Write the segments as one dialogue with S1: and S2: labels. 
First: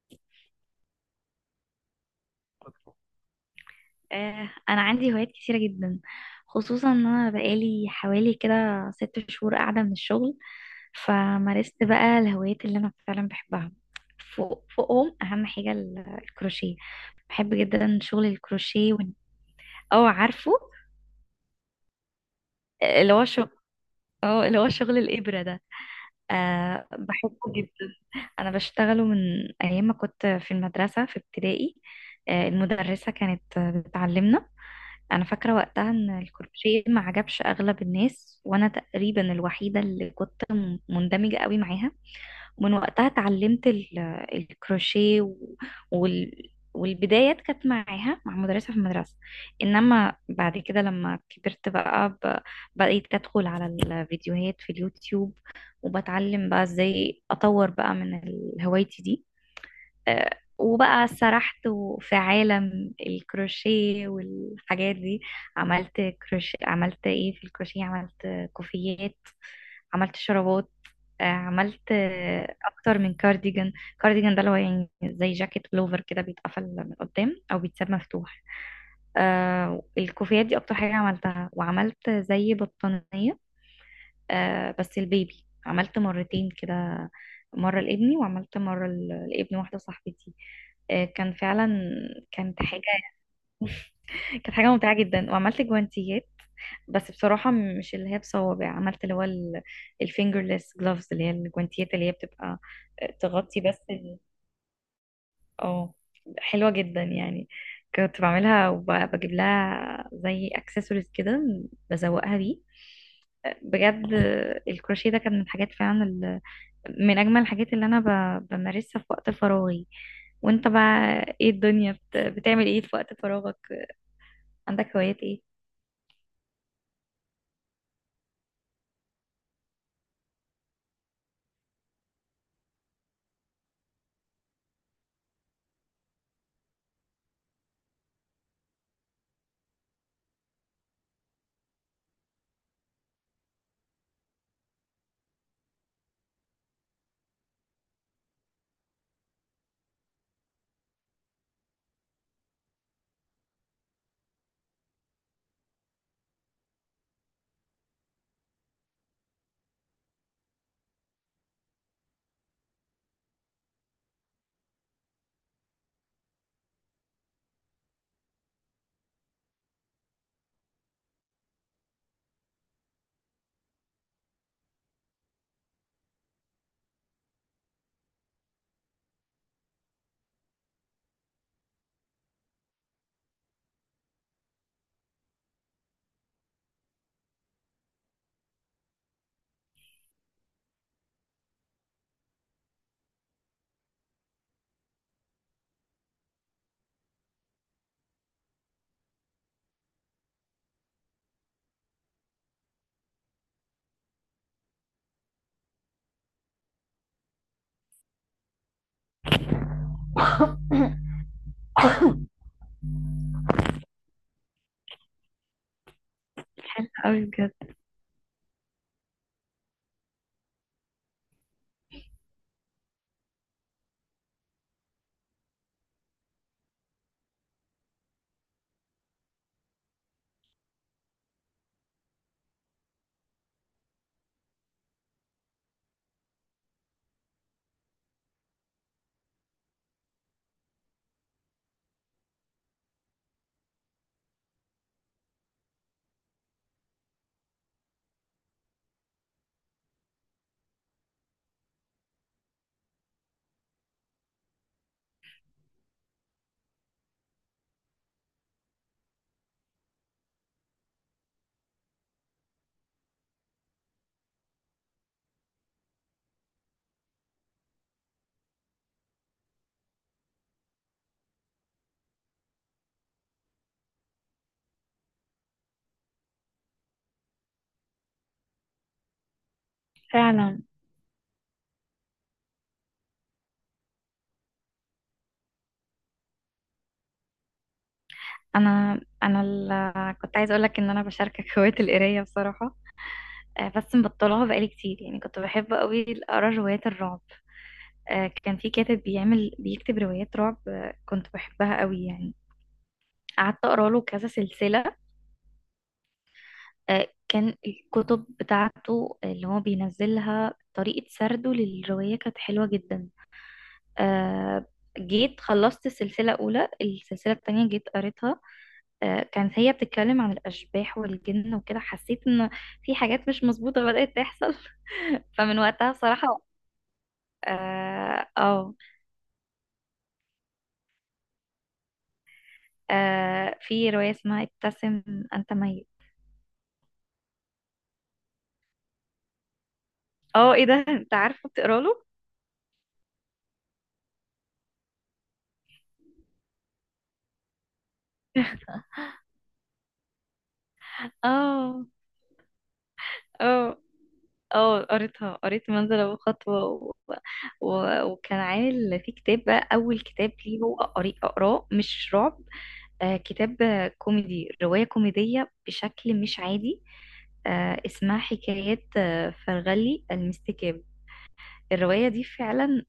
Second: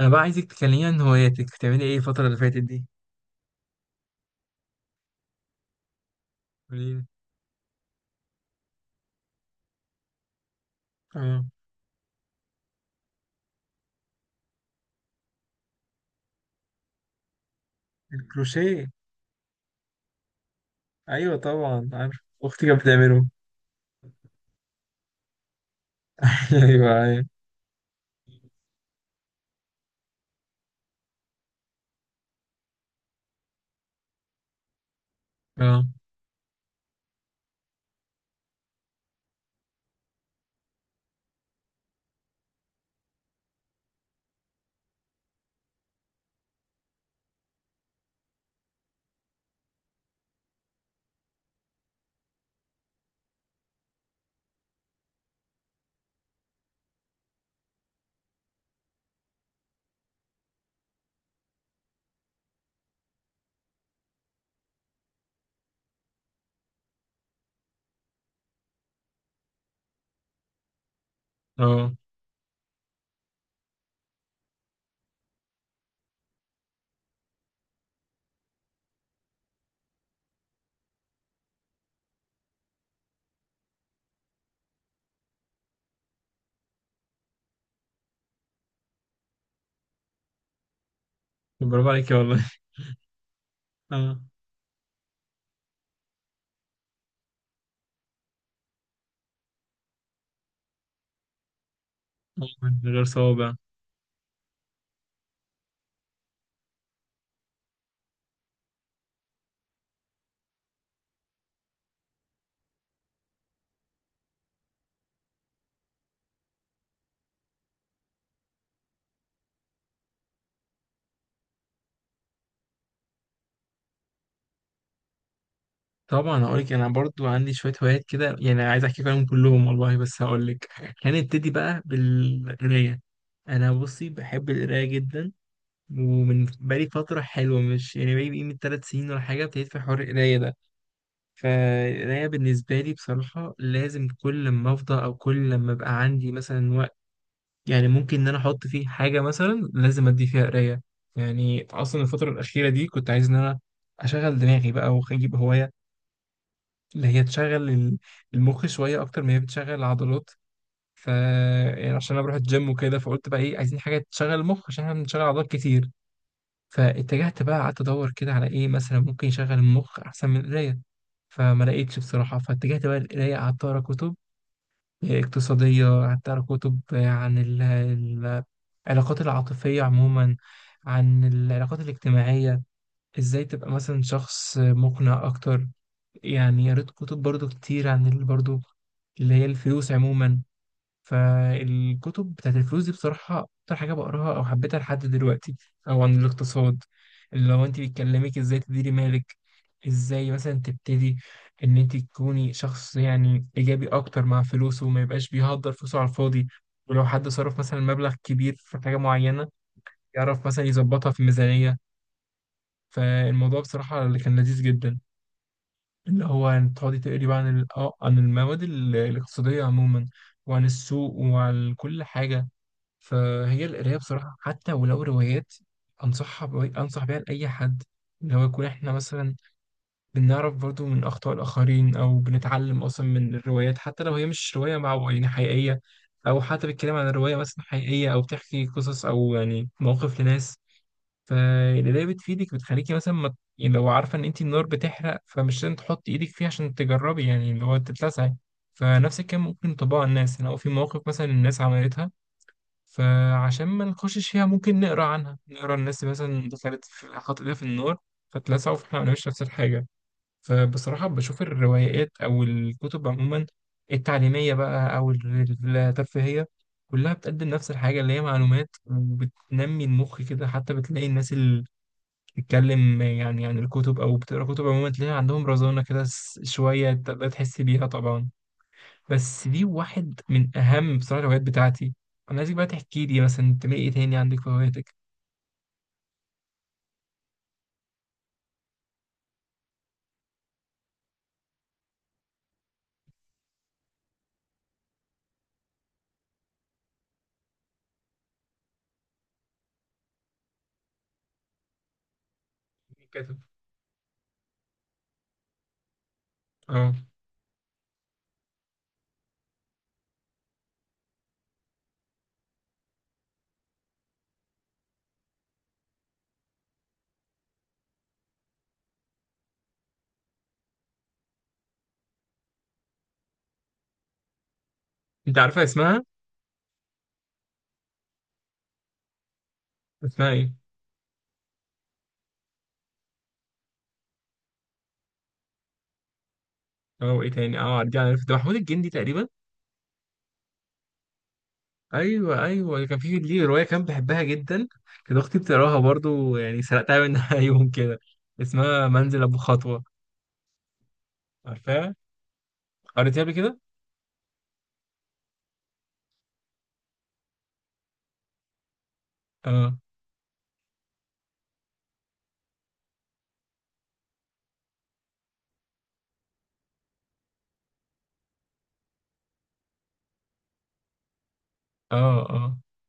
S1: انا بقى عايزك تكلميني عن هواياتك، بتعملي ايه الفترة اللي فاتت دي؟
S2: انا عندي هوايات كتيره جدا،
S1: قولي
S2: خصوصا
S1: لي.
S2: ان انا بقالي حوالي كده ست شهور قاعده من الشغل.
S1: اه،
S2: فمارست بقى الهوايات اللي انا فعلا بحبها. فوقهم اهم حاجه الكروشيه. بحب جدا شغل
S1: الكروشيه.
S2: الكروشيه اه عارفه
S1: ايوه طبعا عارف. اختي كانت
S2: اللي هو
S1: بتعمله.
S2: شغل. اه اللي هو شغل الابره ده. أه
S1: ايوه، ايوه.
S2: بحبه جدا. انا بشتغله من ايام ما كنت في المدرسه في ابتدائي. أه المدرسه كانت بتعلمنا. انا فاكره
S1: اه،
S2: وقتها ان الكروشيه ما عجبش اغلب الناس، وانا تقريبا الوحيده اللي كنت مندمجه قوي معاها. ومن وقتها اتعلمت الكروشيه والبدايات كانت معاها مع مدرسة في المدرسة. إنما بعد كده لما كبرت بقى بقيت أدخل على الفيديوهات في اليوتيوب، وبتعلم بقى إزاي أطور بقى من هوايتي دي. آه، وبقى سرحت في عالم الكروشيه والحاجات دي. عملت كروشيه، عملت ايه في الكروشيه، عملت كوفيات، عملت شرابات، عملت
S1: اه.
S2: اكتر من كارديجان. كارديجان ده اللي هو يعني زي جاكيت بلوفر كده، بيتقفل من قدام او بيتساب مفتوح. آه، الكوفيات دي اكتر حاجة عملتها، وعملت زي بطانية. آه، بس البيبي عملت مرتين كده، مرة لابني وعملت مرة لابن واحدة صاحبتي. آه كان فعلا
S1: برافو عليكي والله.
S2: كانت حاجة.
S1: اه.
S2: كانت حاجة ممتعة جدا. وعملت جوانتيات، بس بصراحة مش اللي هي بصوابع، عملت اللي هو الفينجرلس جلوفز، اللي هي الجوانتيات اللي هي
S1: آه،
S2: بتبقى
S1: من غير
S2: آه،
S1: صوابع.
S2: تغطي بس اه، حلوة جدا يعني. كنت بعملها وبجيب لها زي اكسسوارز كده، بزوقها بيه. آه، بجد الكروشيه ده كان من الحاجات فعلا، من أجمل الحاجات اللي أنا بمارسها في وقت فراغي. وأنت بقى إيه، بتعمل إيه في وقت فراغك؟ عندك هوايات إيه؟
S1: طبعا هقول لك، انا برضو عندي شويه هوايات كده، يعني عايز احكي عنهم كلهم والله، بس هقول لك. هنبتدي بقى بالقرايه. انا بصي بحب القرايه جدا. ومن بقالي فتره حلوه، مش يعني بقالي من 3 سنين ولا حاجه، ابتديت في حوار القرايه ده. فالقراية بالنسبة لي بصراحة لازم كل ما أفضى، أو كل لما أبقى عندي مثلا وقت، يعني ممكن إن أنا أحط فيه حاجة مثلا، لازم أدي فيها قراية. يعني أصلا الفترة الأخيرة دي كنت عايز إن أنا أشغل دماغي بقى وأجيب هواية اللي هي تشغل المخ شوية أكتر ما هي بتشغل العضلات. ف يعني عشان أنا بروح الجيم وكده، فقلت بقى إيه، عايزين حاجة تشغل المخ عشان إحنا بنشغل عضلات كتير. فاتجهت بقى، قعدت ادور كده على ايه مثلا ممكن يشغل المخ احسن من القرايه. فما لقيتش بصراحه، فاتجهت بقى للقرايه، قعدت اقرا كتب اقتصاديه، قعدت اقرا كتب عن العلاقات العاطفيه عموما، عن العلاقات الاجتماعيه، ازاي تبقى مثلا شخص مقنع اكتر. يعني قريت كتب برضو كتير عن برضو اللي هي الفلوس عموما. فالكتب بتاعت الفلوس دي بصراحة أكتر حاجة بقراها أو حبيتها لحد دلوقتي، أو عن الاقتصاد، اللي هو أنت بيكلمك إزاي تديري مالك، إزاي مثلا تبتدي إن أنت تكوني شخص يعني إيجابي أكتر مع فلوسه وما يبقاش بيهدر فلوسه على الفاضي. ولو حد صرف مثلا مبلغ كبير في حاجة معينة، يعرف مثلا يظبطها في ميزانية. فالموضوع بصراحة اللي كان لذيذ جدا اللي هو إن تقعدي
S2: أوي
S1: تقري بقى
S2: بجد.
S1: عن عن المواد الاقتصادية عموما، وعن السوق وعن كل حاجة. فهي القراية بصراحة حتى ولو روايات أنصح بيها لأي حد، إن هو يكون إحنا مثلا بنعرف برضو من أخطاء الآخرين، أو بنتعلم أصلا من الروايات حتى لو هي مش رواية مع يعني حقيقية، أو حتى بتتكلم عن رواية مثلا حقيقية أو بتحكي قصص أو يعني مواقف لناس. فالقراية بتفيدك، بتخليكي مثلا ما... يعني لو عارفة إن أنت النار بتحرق، فمش لازم تحطي إيدك فيها عشان تجربي، يعني اللي هو تتلسعي. فنفس الكلام ممكن طباع الناس يعني، أو في مواقف مثلا الناس عملتها، فعشان ما نخشش فيها ممكن نقرا عنها، نقرا الناس مثلا دخلت في، حاطت ايدها في النار فاتلسعوا، فاحنا ما نعملش نفس الحاجه. فبصراحه بشوف الروايات او الكتب عموما، التعليميه بقى او الترفيهيه، كلها بتقدم نفس الحاجه اللي هي معلومات، وبتنمي المخ كده. حتى بتلاقي الناس اللي بتتكلم يعني عن الكتب او بتقرا كتب عموما، تلاقي عندهم رزانه كده شويه تقدر تحس بيها طبعا. بس دي واحد من
S2: فعلا
S1: اهم بصراحه الهوايات بتاعتي. انا عايزك بقى تحكي لي مثلا انت ايه تاني عندك في هواياتك؟
S2: أنا كنت عايزة أقولك إن أنا بشاركك هواية القراية بصراحة. آه، بس مبطلها بقالي كتير. يعني كنت بحب قوي اقرا روايات الرعب. آه، كان في كاتب بيكتب روايات رعب، آه، كنت بحبها قوي يعني.
S1: مين كاتب؟
S2: قعدت اقرا له كذا سلسله.
S1: اه،
S2: آه، كان الكتب بتاعته اللي هو بينزلها، طريقة سرده للرواية كانت حلوة جدا. آه، جيت خلصت السلسلة الأولى، السلسلة التانية جيت قريتها. آه، كانت هي بتتكلم عن الأشباح والجن وكده، حسيت إن في حاجات مش مظبوطة بدأت تحصل.
S1: انت
S2: فمن
S1: عارفها،
S2: وقتها
S1: اسمها؟
S2: بصراحة. اه. آه،
S1: اسمها ايه؟
S2: آه، في رواية اسمها ابتسم أنت ميت.
S1: اه. ايه تاني؟ اه، دي عارف ده محمود الجندي تقريبا.
S2: اه ايه ده انت عارفه بتقرا له.
S1: ايوه، ايوه، كان في ليه روايه كان بحبها جدا. كانت اختي بتقراها برضو، يعني سرقتها منها يوم كده. اسمها منزل ابو خطوه.
S2: اه،
S1: عارفاها؟ قريتها قبل كده.
S2: اه. اه قريتها، قريت منزل ابو خطوه وكان عامل في كتاب بقى،
S1: اه،
S2: اول كتاب ليه هو اقراه مش رعب. آه كتاب كوميدي، روايه كوميديه بشكل مش عادي، آه اسمها حكايات آه فرغلي المستكاب. الروايه
S1: اه،
S2: دي
S1: اه.
S2: فعلا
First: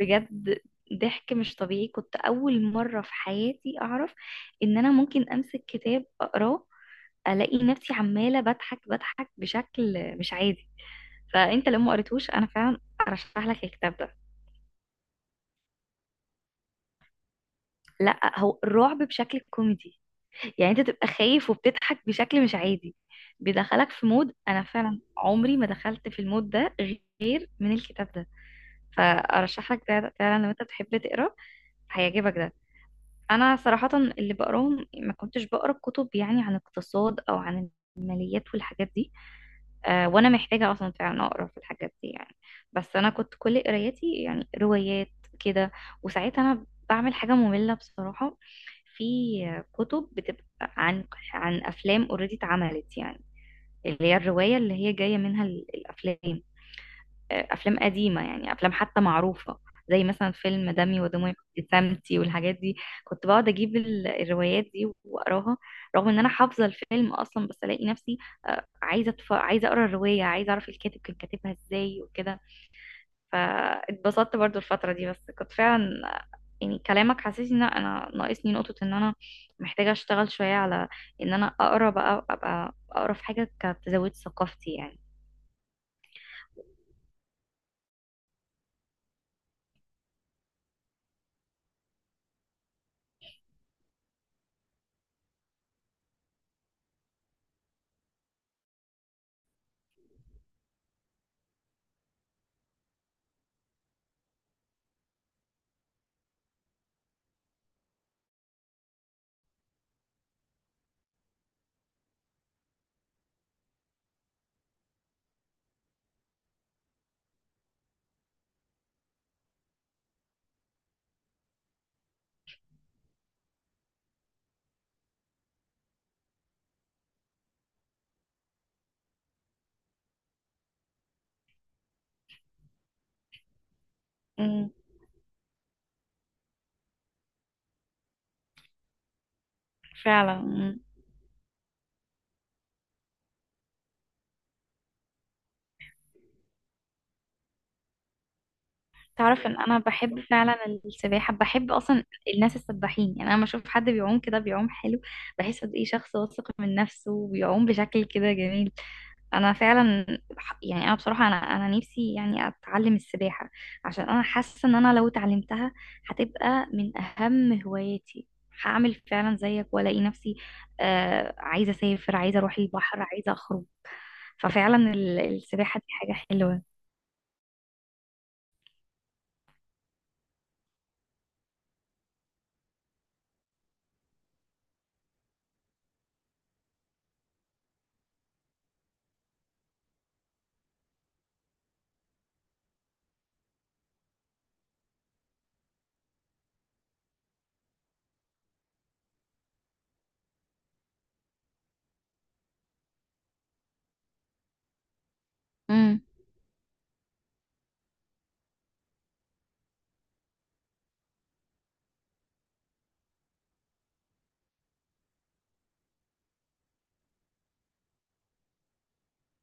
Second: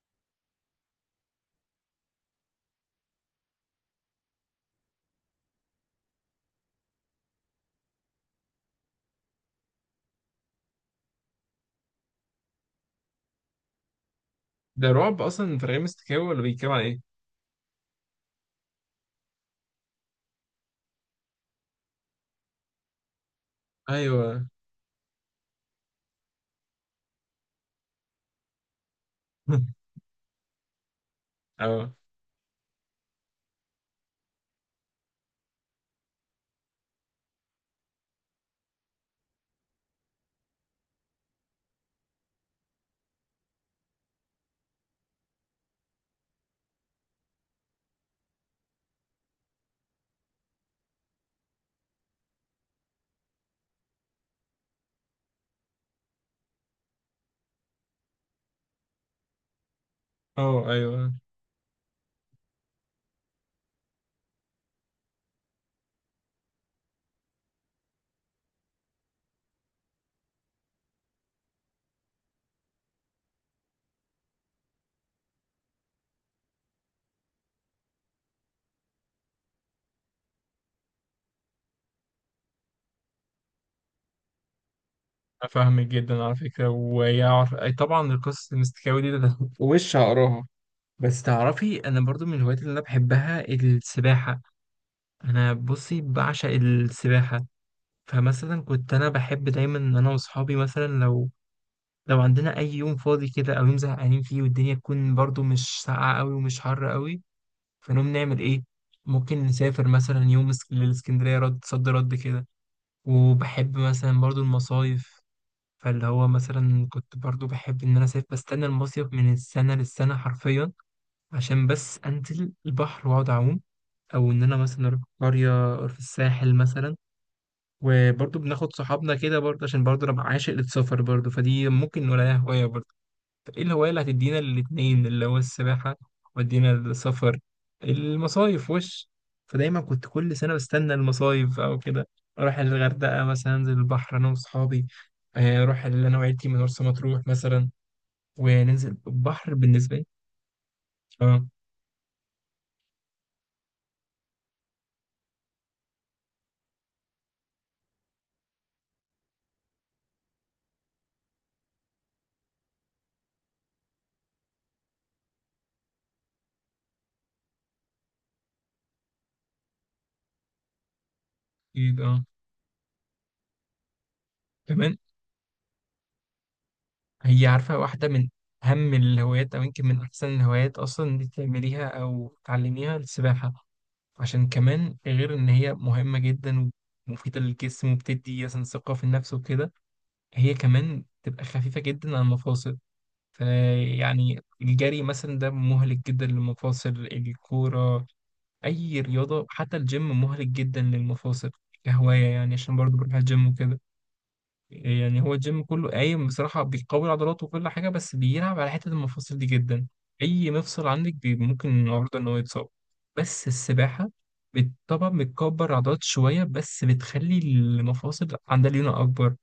S2: بجد ضحك مش طبيعي. كنت اول مره في حياتي اعرف ان انا ممكن امسك كتاب اقراه، الاقي نفسي عماله بضحك بضحك بشكل مش عادي. فانت لو ما قريتوش انا فعلا ارشح لك الكتاب ده.
S1: ده رعب اصلا في رغم استكاوي، ولا بيتكلم عن ايه؟
S2: لا، هو الرعب بشكل كوميدي، يعني انت تبقى خايف وبتضحك بشكل مش عادي. بيدخلك في مود
S1: ايوه.
S2: انا فعلا عمري ما دخلت في المود ده غير من الكتاب ده. فارشح لك ده فعلا لو انت بتحب تقرا،
S1: اه،
S2: هيعجبك ده. انا صراحة اللي بقراهم، ما كنتش بقرا كتب يعني عن اقتصاد او عن الماليات والحاجات دي. آه، وانا محتاجه اصلا فعلا اقرا في الحاجات دي يعني. بس انا كنت كل قرايتي يعني روايات كده. وساعتها انا بعمل حاجه ممله بصراحه، في كتب بتبقى عن، عن افلام اوريدي اتعملت، يعني اللي هي الروايه اللي هي جايه منها الافلام. افلام قديمه، يعني افلام حتى معروفه، زي مثلا
S1: اه،
S2: فيلم دمي
S1: ايوه.
S2: ودموعي وابتسامتي والحاجات دي. كنت بقعد اجيب الروايات دي واقراها، رغم ان انا حافظه الفيلم اصلا. بس الاقي نفسي آه، عايزه اقرا الروايه، عايزه اعرف الكاتب كان كاتبها ازاي وكده. فاتبسطت برضو الفتره دي. بس كنت فعلا، يعني كلامك حسسني ان انا ناقصني نقطه، ان انا محتاجه اشتغل شويه على ان انا اقرا بقى ابقى اقرا في حاجه كانت تزود ثقافتي يعني.
S1: أنا فاهمك جدا على فكرة، ويعرف أي طبعا القصص المستكاوي دي ده وش هقراها. بس تعرفي أنا برضو من الهوايات اللي أنا بحبها السباحة. أنا بصي بعشق السباحة. فمثلا كنت أنا بحب دايما إن أنا وأصحابي مثلا، لو عندنا أي يوم فاضي كده أو يوم زهقانين فيه، والدنيا تكون برضو مش ساقعة أوي ومش حر أوي، فنقوم نعمل إيه؟ ممكن نسافر مثلا يوم للإسكندرية، رد صد رد كده. وبحب مثلا برضو المصايف. فاللي هو مثلا كنت برضو بحب ان انا سايب بستنى المصيف من السنه للسنه حرفيا، عشان بس انزل البحر واقعد اعوم. او ان انا مثلا اروح قريه أو في الساحل مثلا. وبرضو بناخد صحابنا كده برضو، عشان برضو انا عاشق للسفر برضو، فدي ممكن نقولها هوايه برضو. طب ايه الهواية اللي هتدينا
S2: مم،
S1: الاتنين، اللي هو السباحة ودينا السفر المصايف وش. فدايما كنت كل سنة
S2: فعلا.
S1: بستنى المصايف أو كده. أروح الغردقة مثلا أنزل البحر أنا وأصحابي. أروح اللي أنا وعيلتي من مرسى مطروح مثلا وننزل
S2: تعرف
S1: البحر
S2: ان انا
S1: بالنسبة لي.
S2: بحب فعلا السباحة،
S1: أه،
S2: بحب اصلا الناس السباحين. يعني انا لما اشوف حد بيعوم كده بيعوم حلو، بحس قد ايه شخص واثق من نفسه وبيعوم بشكل كده جميل. انا فعلا يعني انا بصراحة انا نفسي يعني اتعلم السباحة، عشان انا حاسة ان انا لو اتعلمتها هتبقى من اهم هواياتي. هعمل فعلا زيك والاقي نفسي آه عايزة
S1: أكيد،
S2: اسافر،
S1: أه.
S2: عايزة اروح البحر، عايزة اخرج. ففعلا
S1: كمان
S2: السباحة دي حاجة حلوة.
S1: هي عارفة واحدة من أهم الهوايات، أو يمكن من أحسن الهوايات أصلا إن أنت تعمليها أو تعلميها، السباحة. عشان كمان غير إن هي مهمة جدا ومفيدة للجسم وبتدي مثلا ثقة في النفس وكده، هي كمان تبقى خفيفة جدا على المفاصل. فيعني الجري مثلا ده مهلك جدا للمفاصل، الكورة أي رياضة حتى الجيم مهلك جدا للمفاصل. كهواية يعني، عشان برضو بروح الجيم وكده، يعني هو الجيم كله
S2: امم.
S1: قايم بصراحة بيقوي عضلاته وكل حاجة، بس بيلعب على حتة المفاصل دي جدا. أي مفصل عندك ممكن النهاردة إن هو يتصاب. بس السباحة طبعا بتكبر عضلات شوية، بس بتخلي المفاصل عندها ليونة أكبر،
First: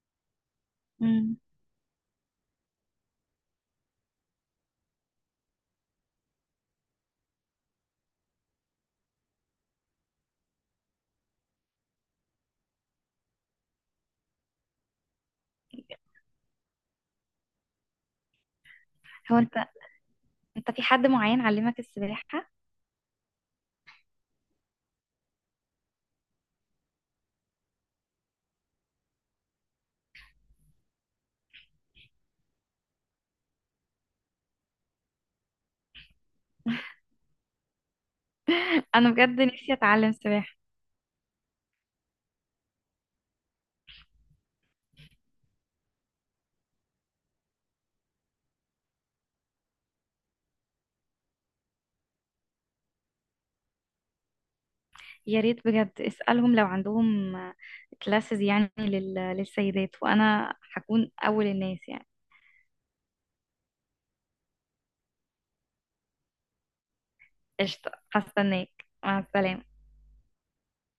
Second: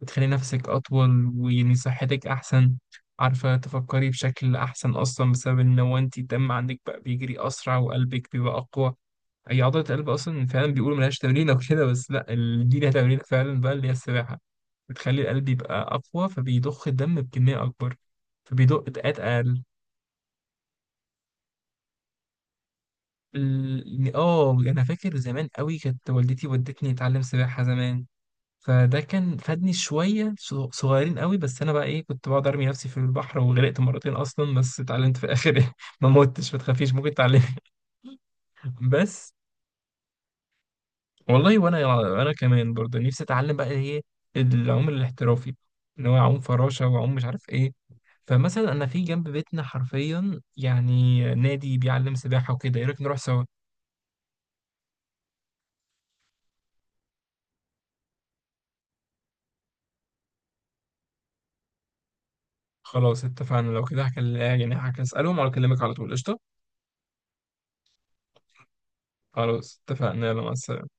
S1: بتخلي نفسك أطول ويعني صحتك أحسن. عارفة تفكري بشكل أحسن أصلا، بسبب إن هو أنت الدم عندك بقى بيجري أسرع وقلبك بيبقى أقوى. هي عضلة القلب أصلا فعلا بيقولوا ملهاش تمرين أو كده، بس لأ دي لها تمرين فعلا بقى اللي هي السباحة. بتخلي القلب يبقى أقوى فبيضخ الدم بكمية أكبر، فبيدق دقات
S2: هو
S1: أقل.
S2: انت انت في حد معين علمك السباحة؟
S1: أنا فاكر زمان قوي كانت والدتي ودتني أتعلم سباحة زمان، فده كان فادني شوية صغيرين قوي. بس أنا بقى إيه، كنت بقعد أرمي نفسي في البحر وغرقت مرتين أصلا، بس اتعلمت في الآخر. ما متش، ما تخافيش، ممكن تتعلمي.
S2: انا
S1: بس.
S2: بجد نفسي اتعلم سباحة.
S1: والله وانا كمان برضه نفسي اتعلم بقى ايه، العوم الاحترافي، اللي هو اعوم فراشه واعوم مش عارف ايه. فمثلا انا في جنب بيتنا حرفيا يعني نادي بيعلم سباحه وكده، ايه رايك نروح سوا؟
S2: يا ريت بجد اسألهم لو عندهم كلاسز يعني للسيدات، وانا هكون اول الناس يعني.
S1: خلاص اتفقنا، لو كده هكلم يعني هسالهم ولا اكلمك على طول، قشطه.
S2: قشطة، هستناك. مع السلامة.
S1: خلاص اتفقنا، يلا مع السلامة.